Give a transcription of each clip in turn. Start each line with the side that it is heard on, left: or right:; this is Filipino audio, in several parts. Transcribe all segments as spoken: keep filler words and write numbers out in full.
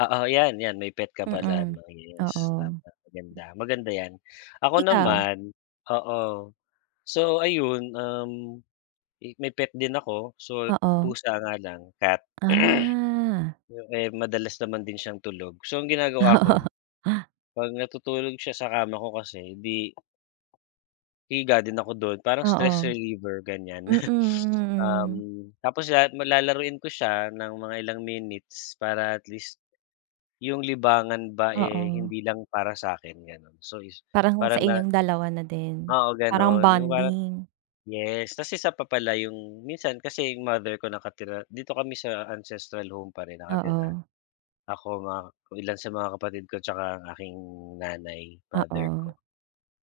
left: Oo, yan yan, may pet ka pala
right: Mm,
left: no, iyos, tama
right: oo.
left: ganda, maganda yan. Ako
right: Ikaw?
left: naman, oo, so ayun, um, i may pet din ako. So,
right: Oo.
left: pusa nga lang cat.
right: Ah.
left: Yun eh, madalas naman din siyang tulog. So, ang ginagawa ko, 'pag natutulog siya sa kama ko kasi, di hihiga din ako dun, parang
right: Oo,
left: stress reliever, ganyan.
right: mm, mm.
left: Um, tapos lahat ma lalaruin ko siya ng mga ilang minutes para at least. Yung libangan ba eh,
right: Oo.
left: hindi lang para sa'kin, ganun. So is,
right: Parang sa
left: parang na
right: inyong dalawa na din.
left: Oo,
right: Parang
left: ganun. Yung parang
right: bonding.
left: yes. Tas isa pa pala yung minsan kasi yung mother ko nakatira dito kami sa ancestral home pa rin nakatira.
right: Oo.
left: Ako, mga ilan sa mga kapatid ko, tsaka ang aking nanay, father ko.
right: Oo.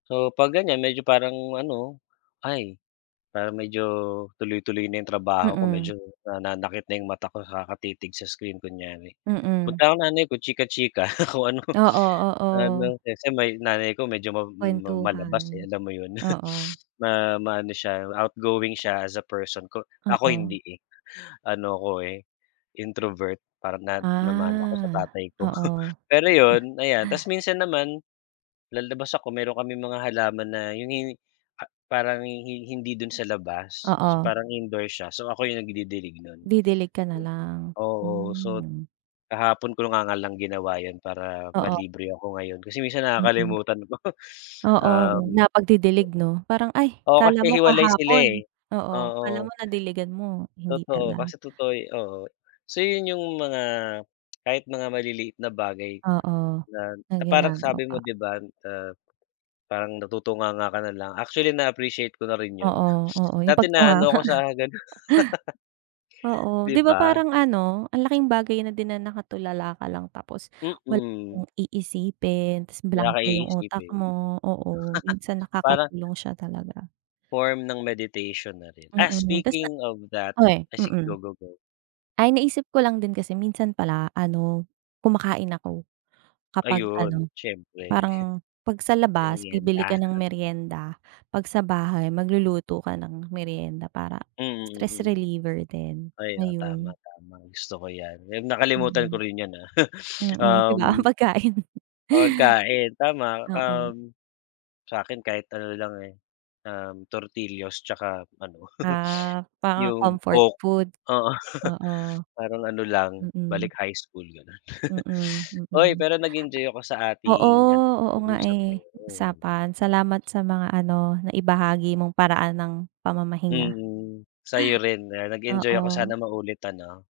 left: So pag ganyan medyo parang ano. Ay, parang medyo tuloy-tuloy na yung trabaho ko,
right: Mm.
left: medyo nananakit na yung mata ko kakatitig sa screen, kunyari.
right: Mm.
left: Punta akong nanay ko chika-chika kung ano
right: Oo,
left: ano
right: oo.
left: kasi may nanay ko medyo mab ma malabas
right: Kwentuhan,
left: eh, alam mo yun?
right: oo.
left: Ma maano siya outgoing siya as a person ko, ako
right: Oo.
left: hindi eh. Ano ko eh, introvert parang nad namana ko sa
right: Ah,
left: tatay ko.
right: oo.
left: Pero yun, ayan, tas minsan naman, lalabas ako meron kaming mga halaman na yun yung pa parang hi-hin hindi dun sa labas.
right: Oo.
left: Parang indoor siya, so ako yung nagdidilig nun.
right: Didilig ka na lang,
left: Oo, sot
right: mm.
left: kahapon ko nga nga lang ginawa yun, para
right: Oo.
left: ma-libre ako ngayon kasi minsan
right: Mm.
left: nakakalimutan ko.
right: Oo yun,
left: Um
right: na pagdidilig, no? Parang ay,
left: Oo, kasi
right: kala mo
left: hiwalay sila,
right: kahapon,
left: eh,
right: oo, kala mo
left: oo.
right: nadiligan mo, hindi
left: Totoo,
right: pala.
left: kasi totoo yo oo. So yun yung mga kahit mga maliliit na bagay.
right: Oo,
left: Na
right: na
left: na parang sabi mo,
right: ginagawa.
left: di ba ah, parang na tutunganga ka na lang, actually, na-appreciate ko na rin yun.
right: Oo, oo yung
left: Dati,
right: pagtunganga
left: naano ako sa ganon.
right: Oo,
left: 'Di
right: 'di ba
left: ba?
right: parang ano ang laking bagay na din na nakatulala ka lang, tapos wala
left: Mm.
right: kang iisipin, tas
left: Wala ka
right: blanko yung utak
left: iisipin.
right: mo. Oo, minsan
left: Parang
right: nakakatulong siya talaga.
left: form ng meditation na rin. Ah,
right: Mm, tas na
left: speaking of that,
right: o eh,
left: ah, si go,
right: mm.
left: go, go.
right: Ay, naisip ko lang din kasi minsan pala, ano, kumakain ako. Kapag
left: Ayun,
right: ano,
left: siyempre.
right: parang 'pag sa labas bibili
left: Meryenda.
right: ka ng meryenda. 'Pag sa bahay, magluluto ka ng meryenda para
left: Mm,
right: stress
left: mm.
right: reliever din,
left: Ay, oo, tama
right: ayun.
left: tama, gusto ko yan, ayun, nakalimutan ko
right: Mm.
left: rin yan, ah.
right: Mhm, di ba, ang
left: Um
right: pagkain.
left: Pagkain tama.
right: Oo.
left: Um, sa'kin kahit ano lang, eh, um, tortillos tsaka ano
right: Ah, parang
left: yung
right: comfort
left: coke,
right: food?
left: oo.
right: oo.
left: Parang ano lang,
right: Mm.
left: balik high school ganun.
right: Mm,
left: Oy,
right: mm.
left: pero nag enjoy ako sa
right: Oo,
left: ating ano,
right: oo nga
left: pag-uusap
right: eh,
left: ngayon.
right: usapan salamat sa mga ano naibahagi mong paraan ng pamamahinga.
left: Mm, sa'yo rin, ah, nag-enjoy ako. Sana
right: Oo.
left: maulit, ano?